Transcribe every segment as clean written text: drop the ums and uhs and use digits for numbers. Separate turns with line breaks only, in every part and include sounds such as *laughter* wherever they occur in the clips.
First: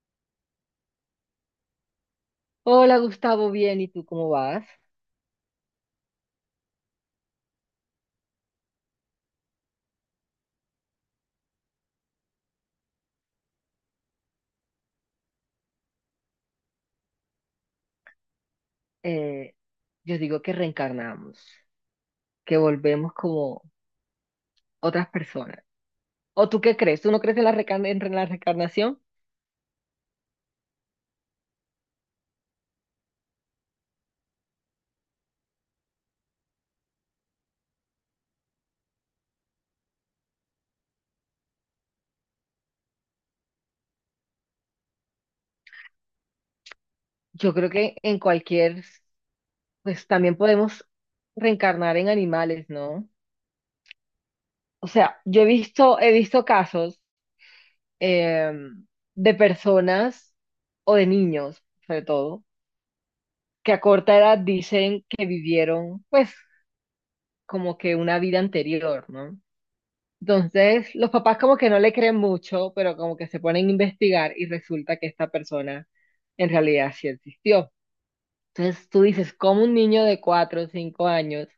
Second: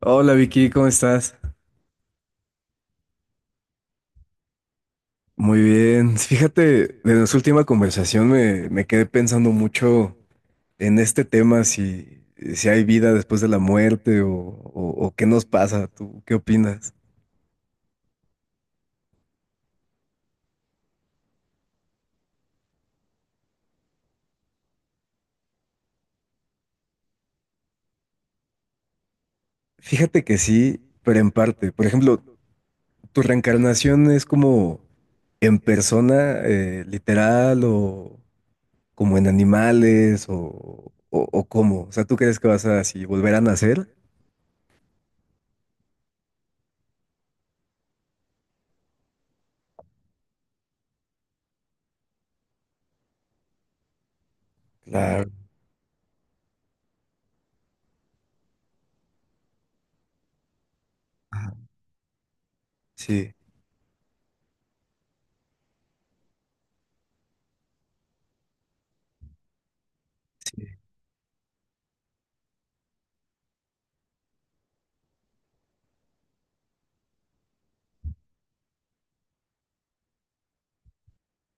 Hola Vicky, ¿cómo estás?
Hola Gustavo, bien, ¿y tú cómo vas?
Muy bien. Fíjate, de nuestra última conversación me quedé pensando mucho en este tema, si hay vida después de la muerte o qué nos pasa. ¿Tú qué opinas?
Eh, yo digo que reencarnamos, que volvemos como otras personas. ¿O tú qué crees? ¿Tú no crees en la, en la reencarnación?
Fíjate que sí, pero en parte. Por ejemplo, ¿tu reencarnación es como en persona, literal, o como en animales, o cómo? O sea, ¿tú crees que vas a así volver a nacer?
Yo creo que en cualquier, pues también podemos reencarnar en animales, ¿no? O sea,
Claro.
yo he visto casos em, de personas o de
Ajá.
niños, sobre todo,
Sí,
que a corta edad dicen que vivieron, pues, como que una vida anterior, ¿no?
sí,
Entonces, los papás como que no le creen mucho, pero como que se ponen a investigar y resulta que esta persona en realidad sí existió. Entonces, tú dices, ¿cómo un niño de 4 o 5 años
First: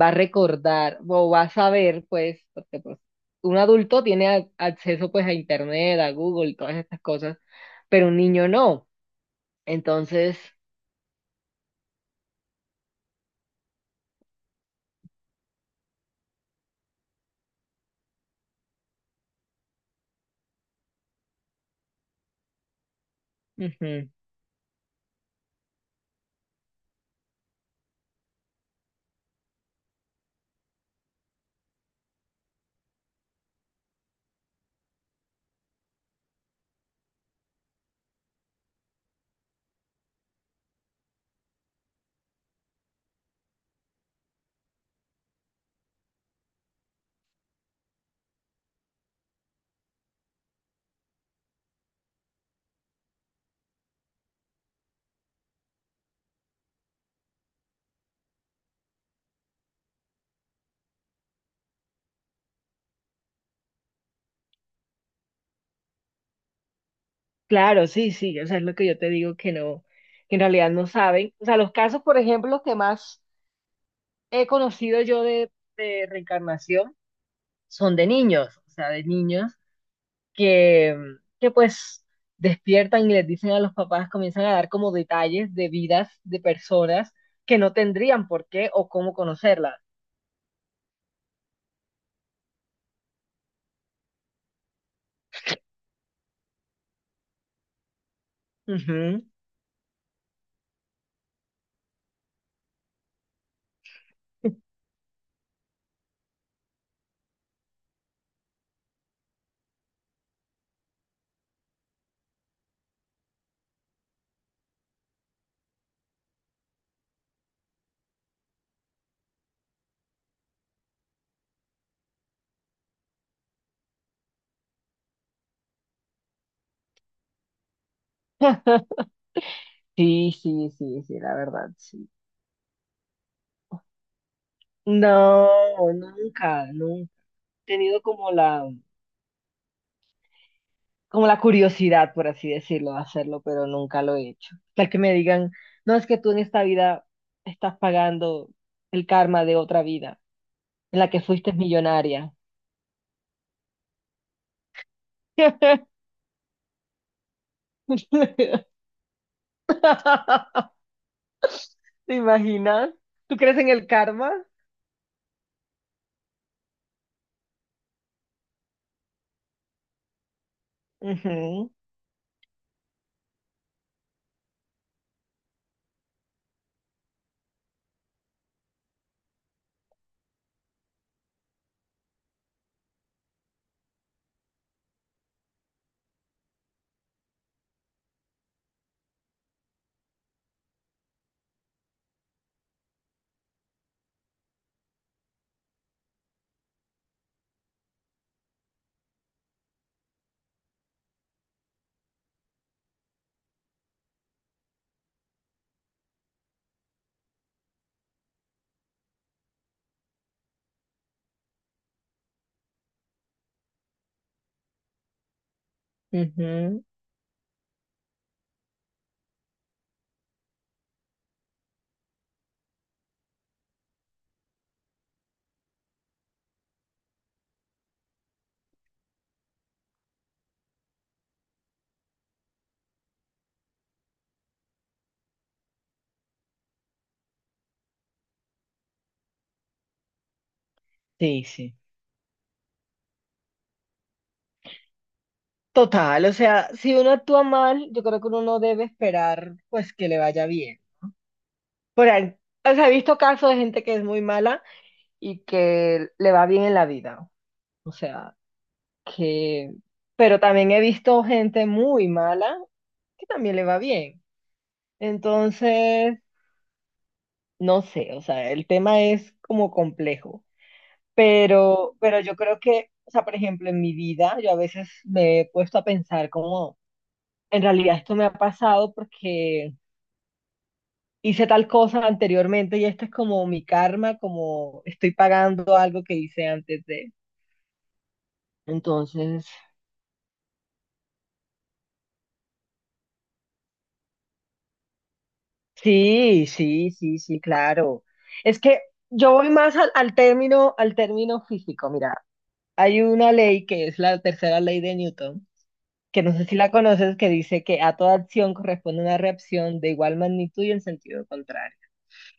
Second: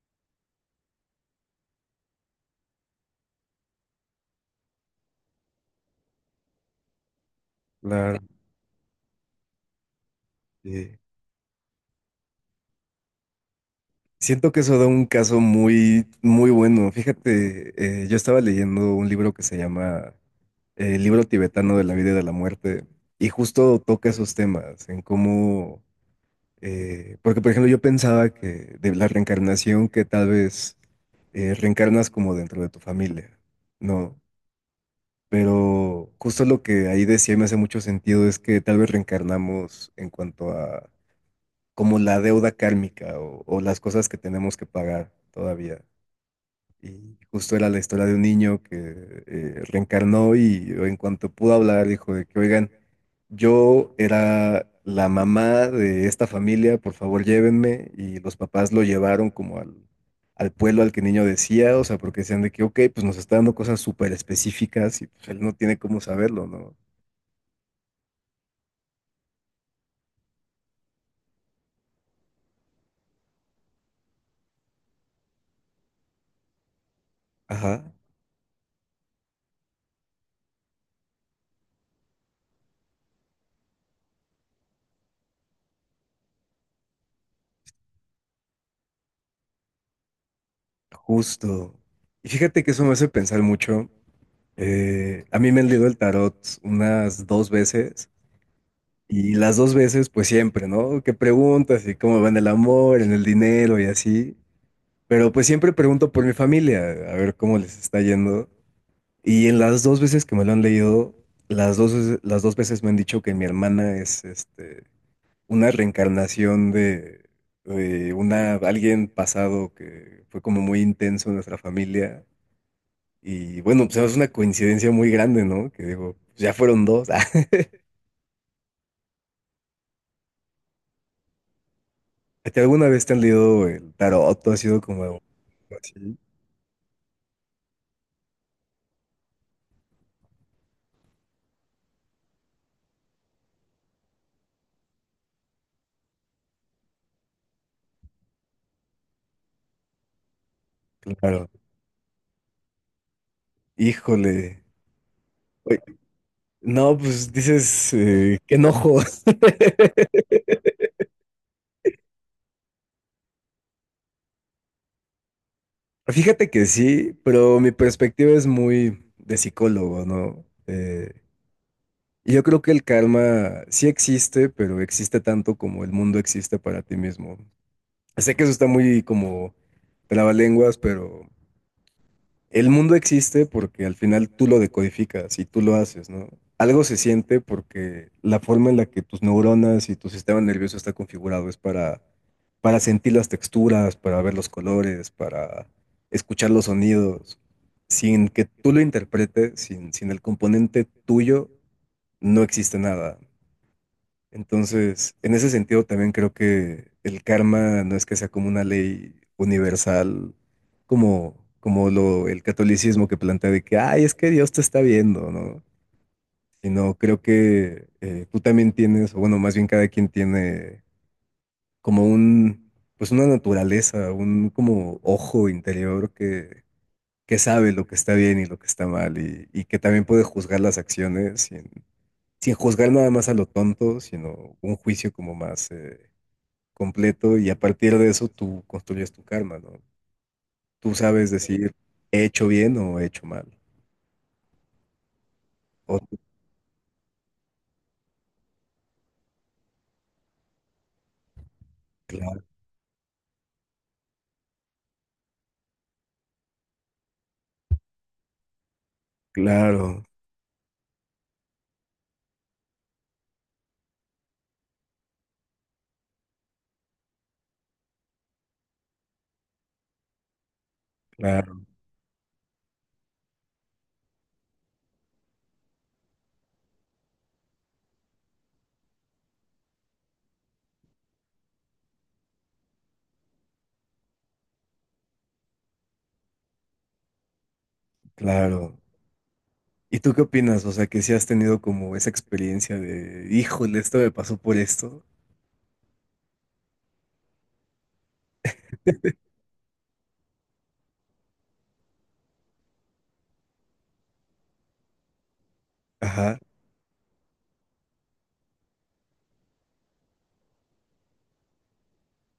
va a recordar o va a saber, pues? Porque pues, un adulto tiene acceso pues a Internet, a Google, todas estas cosas, pero un
claro.
niño no. Entonces,
Eh, Siento que eso da un caso muy, muy bueno. Fíjate, yo estaba leyendo un libro que se llama El libro tibetano de la vida y de la muerte, y justo
ujú.
toca esos temas, en cómo, porque por ejemplo yo pensaba que de la reencarnación, que tal vez reencarnas como dentro de tu familia, ¿no? Pero justo lo que ahí decía y me hace mucho sentido es que tal vez reencarnamos en cuanto a como la deuda kármica o las cosas que tenemos que pagar todavía. Y justo era la historia de un niño que reencarnó y en cuanto pudo hablar dijo de que, oigan, yo era la mamá de esta familia, por favor llévenme. Y los papás lo llevaron como al, al pueblo al que el niño decía, o sea, porque decían de que, ok, pues nos está dando cosas súper específicas y pues él no tiene cómo saberlo, ¿no?
Claro, sí, sí, o sea, es lo que yo te digo que no, que en realidad no saben. O sea, los casos, por ejemplo, que más he conocido yo de reencarnación
Ajá,
son de niños, o sea, de niños que, que pues despiertan y les dicen a los papás, comienzan a dar como detalles de vidas de personas que no tendrían por qué o cómo conocerlas.
justo. Y fíjate que eso me hace pensar mucho. A mí me han leído el tarot unas dos veces
Ujú.
y las dos veces pues siempre, ¿no? Que preguntas y cómo va en el amor, en el dinero y así. Pero pues siempre pregunto por mi familia, a ver cómo les está yendo. Y en las dos veces que me lo han leído, las dos veces me han dicho que mi hermana es este, una reencarnación de una, alguien pasado que fue como muy intenso en nuestra familia y bueno, pues es una coincidencia muy grande, ¿no? Que digo, pues, ya fueron dos. *laughs*
Sí, sí, sí, sí, la verdad, sí.
¿A ti alguna vez te han leído el tarot? ¿Tú has sido como
No,
así?
nunca, nunca he tenido como la curiosidad, por así decirlo, de hacerlo, pero nunca lo he hecho. Tal que me digan, no, es que tú en esta vida estás pagando el karma de otra vida, en la que
Claro.
fuiste millonaria.
Híjole. Oye,
*laughs*
no, pues dices, qué enojo. *laughs*
¿Te imaginas? ¿Tú crees en el karma?
Fíjate que sí, pero mi perspectiva es muy de psicólogo, ¿no?
Ujú,
Y yo creo que el karma sí existe, pero existe tanto como el mundo existe para ti mismo. Sé que eso está muy como trabalenguas, pero el mundo existe porque al final tú lo decodificas y tú lo haces, ¿no? Algo se siente porque la forma en la que tus neuronas y tu sistema nervioso está configurado es para sentir las texturas, para ver los colores, para escuchar los sonidos. Sin que tú lo interpretes, sin el componente tuyo, no existe nada. Entonces, en ese sentido también creo que el karma no es que sea como una ley universal, como el catolicismo que plantea de que, ay, es que Dios te está viendo, ¿no?
ujú.
Sino creo que tú también tienes, o bueno, más bien cada quien tiene como un, pues una naturaleza, un como ojo interior que sabe lo que está bien y lo que está mal y que también puede juzgar las acciones sin, sin juzgar nada más a lo tonto, sino un juicio como más... completo y a partir de eso tú construyes tu karma, ¿no? Tú sabes
Sí,
decir,
sí.
he hecho bien o he hecho mal. O tú-
Total, o sea, si uno actúa mal, yo creo que uno no debe esperar, pues, que le vaya bien. Por ahí,
claro,
o sea, he visto casos de gente que es muy mala y que le va bien en la vida. O sea, que...
claro,
Pero también he visto gente muy mala que también le va bien. Entonces, no sé, o sea, el tema es como complejo.
claro,
Pero yo creo que, o sea, por ejemplo, en mi vida, yo a veces me he puesto a pensar como, en realidad esto me ha pasado porque hice tal cosa anteriormente y este es como mi karma, como estoy pagando algo que hice antes de...
claro.
Entonces...
¿Y tú qué opinas? O sea, que si has tenido como esa experiencia de, híjole, esto me pasó por esto.
Sí, sí, sí, sí, claro. Es que yo voy más al, al término físico. Mira, hay una ley que es la tercera ley de Newton, que no
Ajá.
sé si la conoces, que dice que a toda acción corresponde una reacción de igual magnitud y en sentido contrario.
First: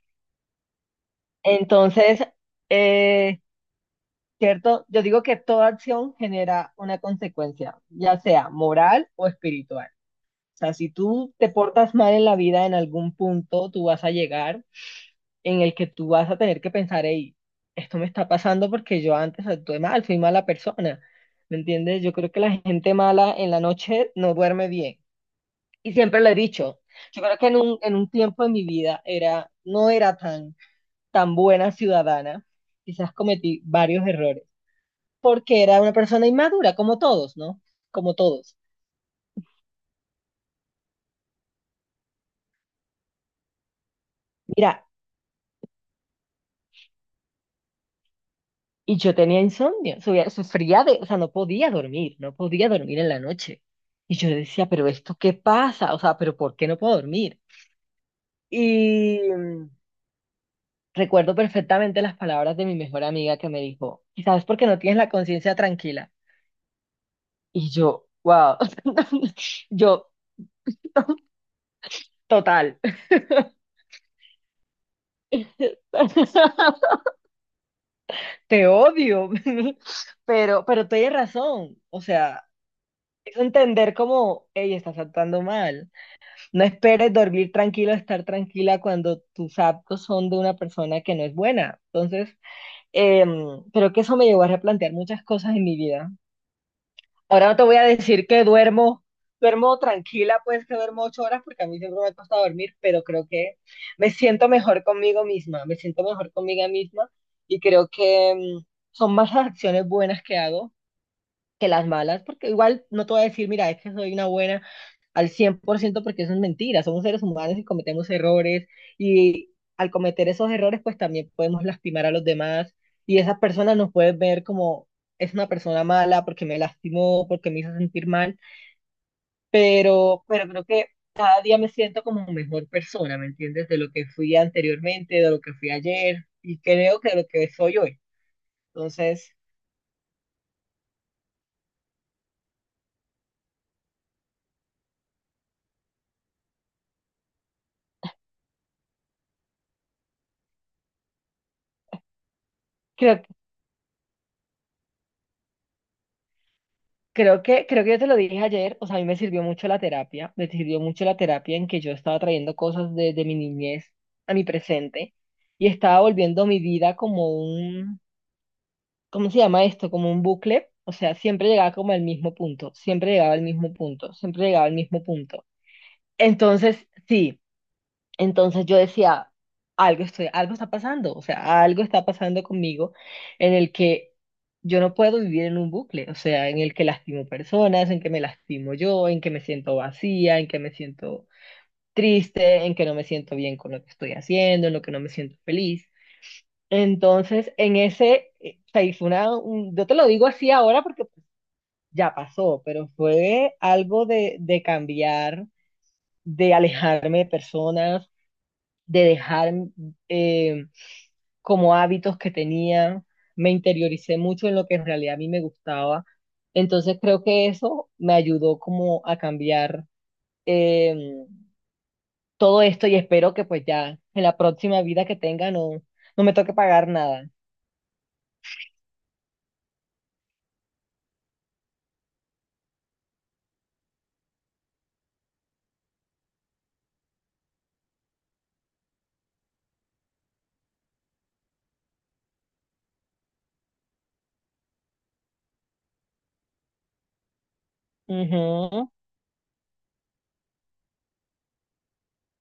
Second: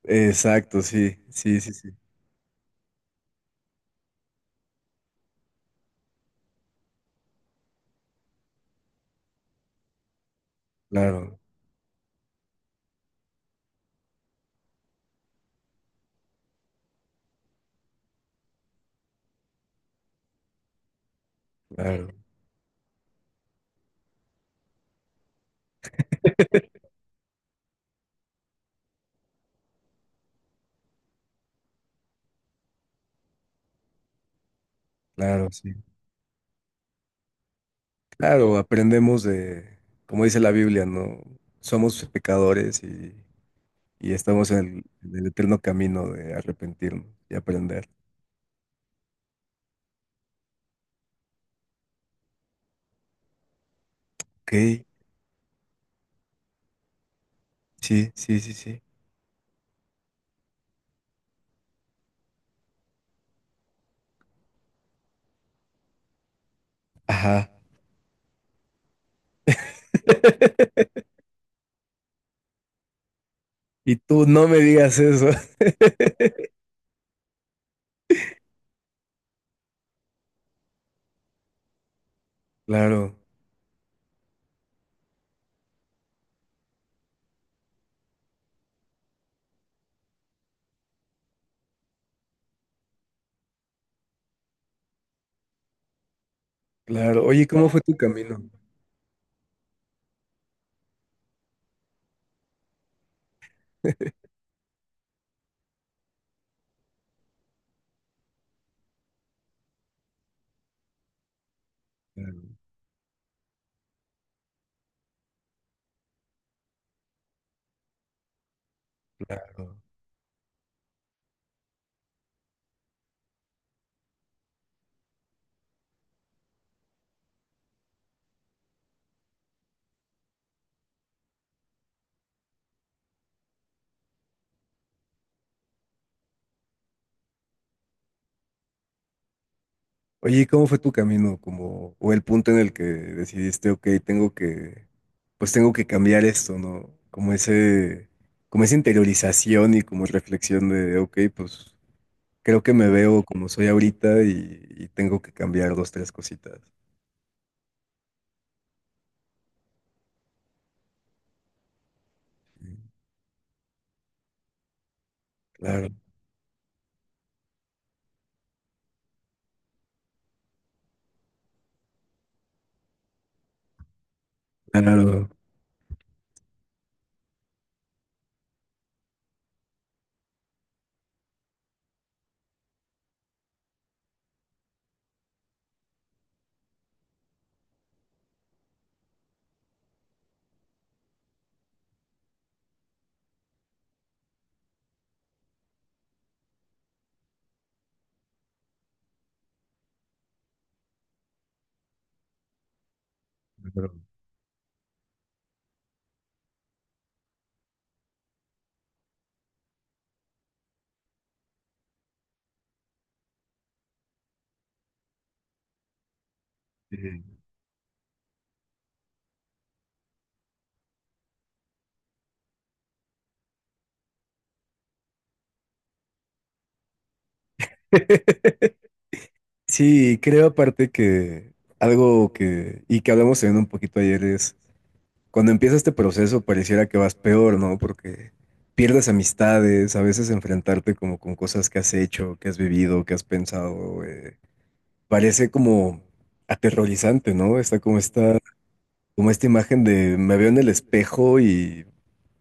Exacto, sí, sí, sí, sí.
Entonces, eh, cierto, yo digo que toda acción genera una consecuencia, ya sea moral o espiritual. O sea, si tú
Claro,
te portas mal en la vida en algún punto, tú vas a llegar en el que tú vas a tener que pensar, hey, esto me está pasando porque yo antes actué mal, fui mala persona. ¿Me entiendes? Yo
claro,
creo que la gente mala en la noche no duerme bien. Y siempre lo he dicho. Yo creo que en un tiempo de mi vida era, no era tan, tan buena ciudadana. Quizás cometí varios errores.
claro,
Porque
sí.
era una persona inmadura, como todos, ¿no? Como todos.
Claro, aprendemos de, como dice la Biblia, ¿no? Somos pecadores y estamos
Mira,
en el eterno camino de arrepentirnos y aprender.
y yo tenía insomnio, sufría de, o sea, no podía dormir, no podía dormir en la noche. Y yo
Ok,
decía, pero ¿esto qué pasa? O sea, pero ¿por qué no puedo dormir?
sí, sí, sí, sí.
Y recuerdo perfectamente las palabras de mi mejor amiga que me dijo, quizás porque no tienes la conciencia tranquila.
Ajá.
Y yo, wow, *laughs* yo,
*laughs*
total,
Y tú no me digas eso. *laughs*
*laughs* te odio, *laughs* pero tienes razón. O sea,
Claro,
es entender como, ella estás actuando mal. No esperes dormir tranquilo, estar tranquila cuando tus actos son de una persona que no es buena. Entonces, creo que eso me llevó a replantear muchas cosas en mi vida.
claro. Oye,
Ahora no te
¿cómo
voy
fue
a
tu
decir
camino?
que duermo, duermo tranquila, pues que duermo 8 horas, porque a mí siempre me ha costado dormir, pero creo que me
*laughs*
siento mejor conmigo misma, me siento mejor conmigo misma y creo que son más las acciones buenas que hago que las malas, porque
Claro,
igual no te voy a decir, mira, es que soy una buena al 100%, porque eso es mentira, somos seres humanos y cometemos errores y
claro.
al cometer esos errores pues también podemos lastimar a los demás y esas personas nos pueden ver como, es una persona mala porque me lastimó, porque me hizo sentir mal, pero creo que cada día me siento como mejor persona, ¿me entiendes? De lo que fui anteriormente, de lo que fui ayer y creo que de lo que soy hoy. Entonces,
Oye, ¿cómo fue tu camino? Como, o el punto en el que decidiste, ok, tengo que, pues tengo que cambiar esto, ¿no? Como ese, como esa interiorización y como reflexión de, ok, pues creo que me
creo
veo como soy ahorita y tengo que cambiar dos, tres cositas.
creo que, creo que yo te lo dije ayer, o sea, a mí me sirvió mucho la terapia, me sirvió mucho la terapia en que yo estaba trayendo
Mm.
cosas de mi niñez a mi presente y
Claro,
estaba volviendo mi vida como un, ¿cómo se llama esto? Como un bucle, o sea, siempre llegaba como al mismo punto, siempre llegaba al mismo punto, siempre llegaba al mismo
claro,
punto. Entonces, sí. Entonces yo decía, algo estoy, algo está pasando, o sea, algo está pasando conmigo en el que yo no puedo vivir en un bucle, o sea, en el que lastimo personas, en que me lastimo yo, en que me siento vacía, en que me siento triste, en que no me siento bien con lo que estoy haciendo, en lo que no me siento feliz. Entonces, en ese, o sea, y fue una, yo te lo digo así ahora porque pues, ya pasó, pero fue
claro.
algo de cambiar, de alejarme de personas, de dejar eh, como hábitos que tenía, me interioricé mucho en lo que en realidad a mí me gustaba. Entonces creo
Sí.
que eso me ayudó como a cambiar eh, todo esto y espero que pues ya en la próxima vida que tenga no, no me toque pagar nada.
*laughs* Sí, creo aparte que algo que, y que hablamos también un poquito ayer es, cuando empieza este proceso pareciera que vas peor, ¿no? Porque pierdes amistades, a veces enfrentarte como con cosas que has hecho, que has vivido, que has pensado, parece como aterrorizante, ¿no? Está
Ujú,
como esta imagen de me veo en el espejo y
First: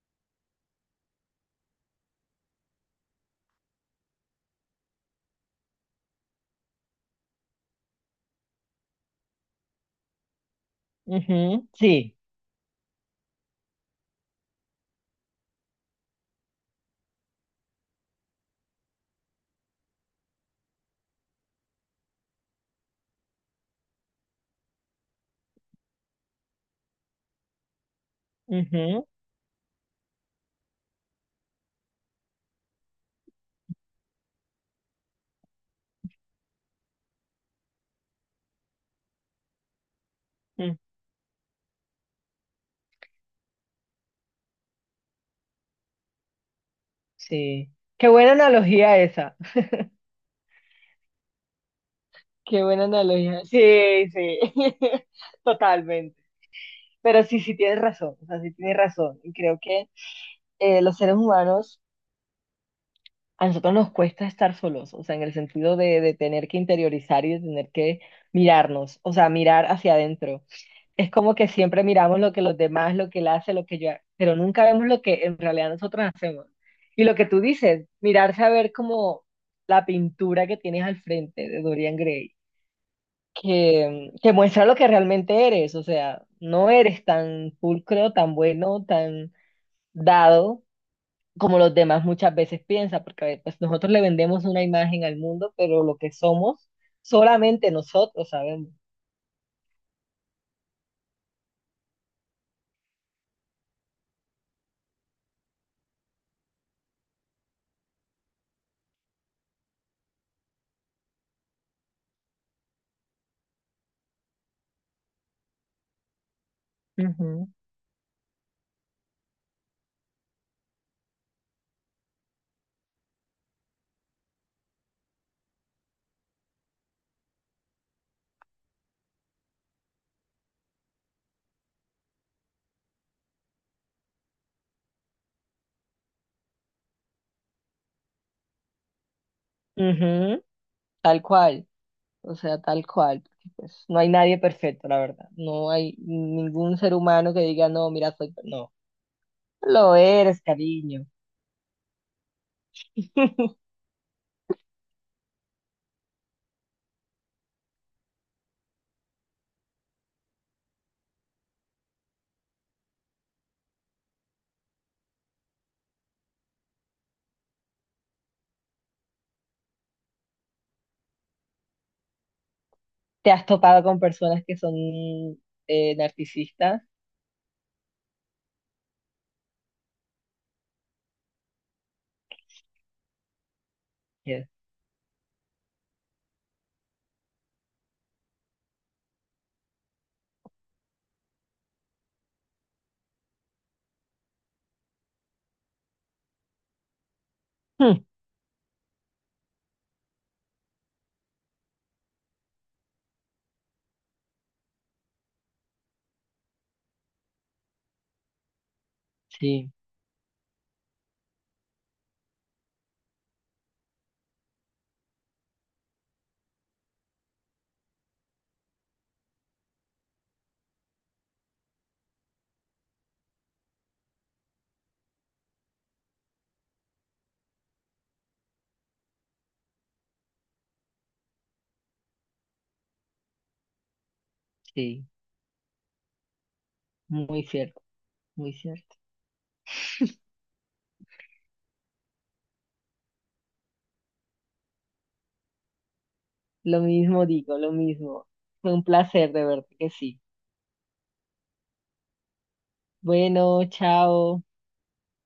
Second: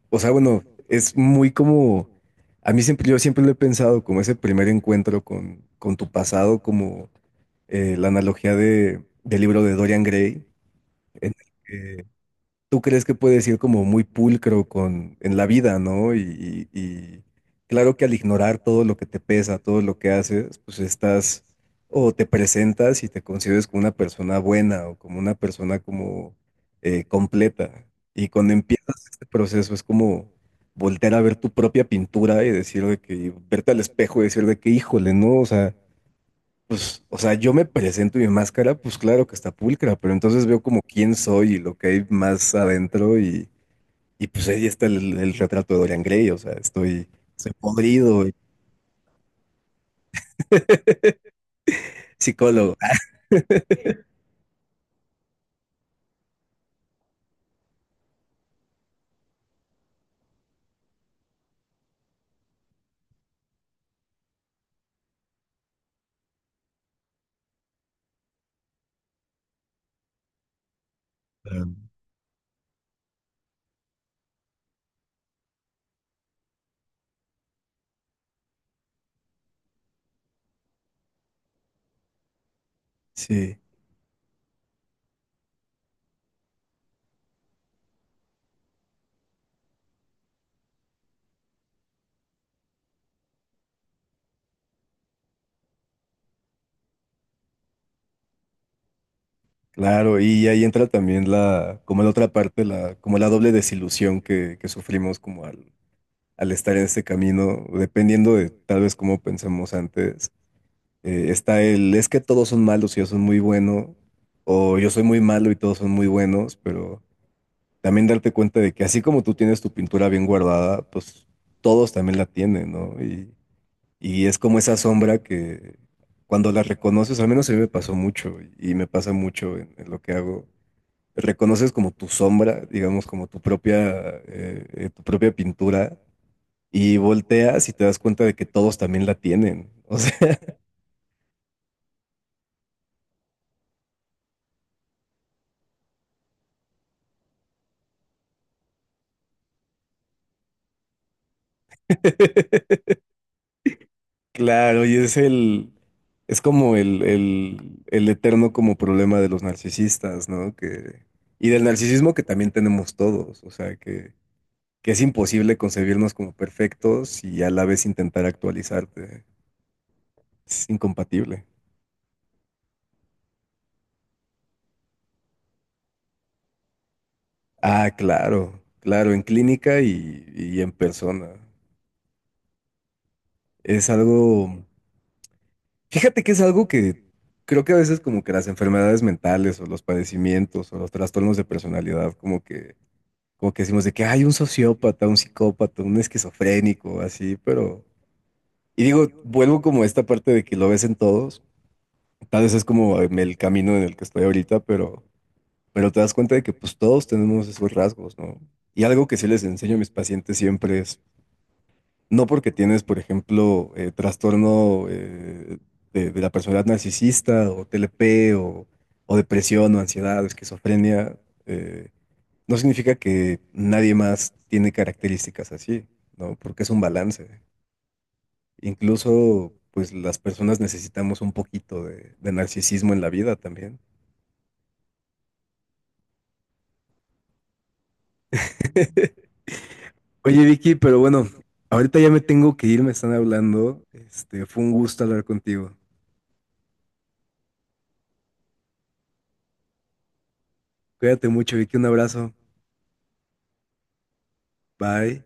o sea, bueno, es muy como, a mí siempre, yo siempre lo he pensado como ese primer encuentro con tu pasado, como la analogía de, del libro de Dorian Gray, en el
ujú,
que
sí,
tú crees que puedes ir como muy pulcro con, en la vida, ¿no? Y claro que al ignorar todo lo que te pesa, todo lo que haces, pues estás o te presentas y te consideras como una persona buena o como una persona como completa. Y cuando empiezas
ujú,
este proceso es como voltear a ver tu propia pintura y decir de que, verte al espejo y decir de que, híjole, ¿no? O sea, pues, o sea, yo me presento y mi máscara, pues claro que está pulcra, pero entonces veo
mm,
como quién soy y lo que hay más adentro y pues ahí está el retrato de Dorian Gray, o sea, estoy, estoy
sí. Qué
podrido,
buena
y-
analogía esa. Qué
psicólogo.
buena
Ah,
analogía. Sí, sí. *laughs* Totalmente. Pero sí, sí tienes razón, o sea, sí tienes razón. Y creo que los seres humanos, a nosotros nos cuesta estar solos, o sea, en el sentido de tener que interiorizar y de tener que mirarnos, o sea, mirar hacia adentro. Es como que siempre miramos lo que los demás, lo que él hace, lo que yo, pero nunca vemos lo que en realidad nosotros hacemos. Y lo que tú dices, mirarse a ver como la pintura que tienes al frente de Dorian Gray,
sí,
que muestra lo que realmente eres, o sea, no eres tan pulcro, tan bueno, tan dado como los demás muchas veces piensan, porque a ver, pues nosotros le vendemos una imagen al mundo, pero lo que somos, solamente nosotros sabemos.
claro, y ahí entra también la, como la otra parte, la, como la doble desilusión que sufrimos como al estar en este camino, dependiendo de tal vez cómo pensamos antes, está el, es que todos son malos y yo soy muy bueno, o yo soy muy malo y todos son muy buenos, pero
Ujú.
también darte cuenta de que así como tú tienes tu pintura bien guardada, pues todos también la tienen, ¿no? Y es como esa sombra que cuando la reconoces, al menos a mí me pasó mucho y me pasa mucho en lo que hago, reconoces como tu sombra, digamos, como tu propia pintura. Y volteas y te das cuenta de que todos también la tienen. O sea,
Ujú, tal cual, o sea, tal cual, porque, pues no hay nadie perfecto, la verdad. No hay ningún ser humano que diga, no, mira, soy... No, lo eres, cariño.
*laughs*
*laughs*
claro, y es el, es como el eterno como problema de los narcisistas, ¿no? Que, y del narcisismo que también tenemos todos, o sea, que es imposible concebirnos como perfectos y a la vez intentar actualizarte. Es incompatible.
¿Te has topado con personas que son narcisistas?
Ah, claro, claro, en clínica y en persona. Es
Yes.
algo, fíjate que es algo que creo que a veces como que las enfermedades mentales o los padecimientos o los trastornos de personalidad como que decimos de que hay un sociópata, un psicópata, un esquizofrénico, así, pero...
Hmm,
Y digo, vuelvo como a esta parte de que lo ves en todos, tal vez es como el camino en el que estoy ahorita, pero te das cuenta de que pues todos tenemos esos rasgos, ¿no? Y algo que sí les
sí,
enseño a mis pacientes siempre es, no porque tienes, por ejemplo, trastorno de la personalidad narcisista o TLP o depresión o ansiedad o esquizofrenia, eh, no significa que nadie más tiene características así, ¿no? Porque es un balance. Incluso, pues las personas necesitamos un poquito de narcisismo en la vida también.
sí, muy cierto, muy cierto.
*laughs* Oye, Vicky, pero bueno, ahorita ya me tengo que ir, me están hablando. Este, fue un gusto hablar contigo.
Lo mismo digo, lo mismo. Fue un placer de verte que sí.
Cuídate mucho, Vicky, un abrazo.
Bueno, chao.
Bye.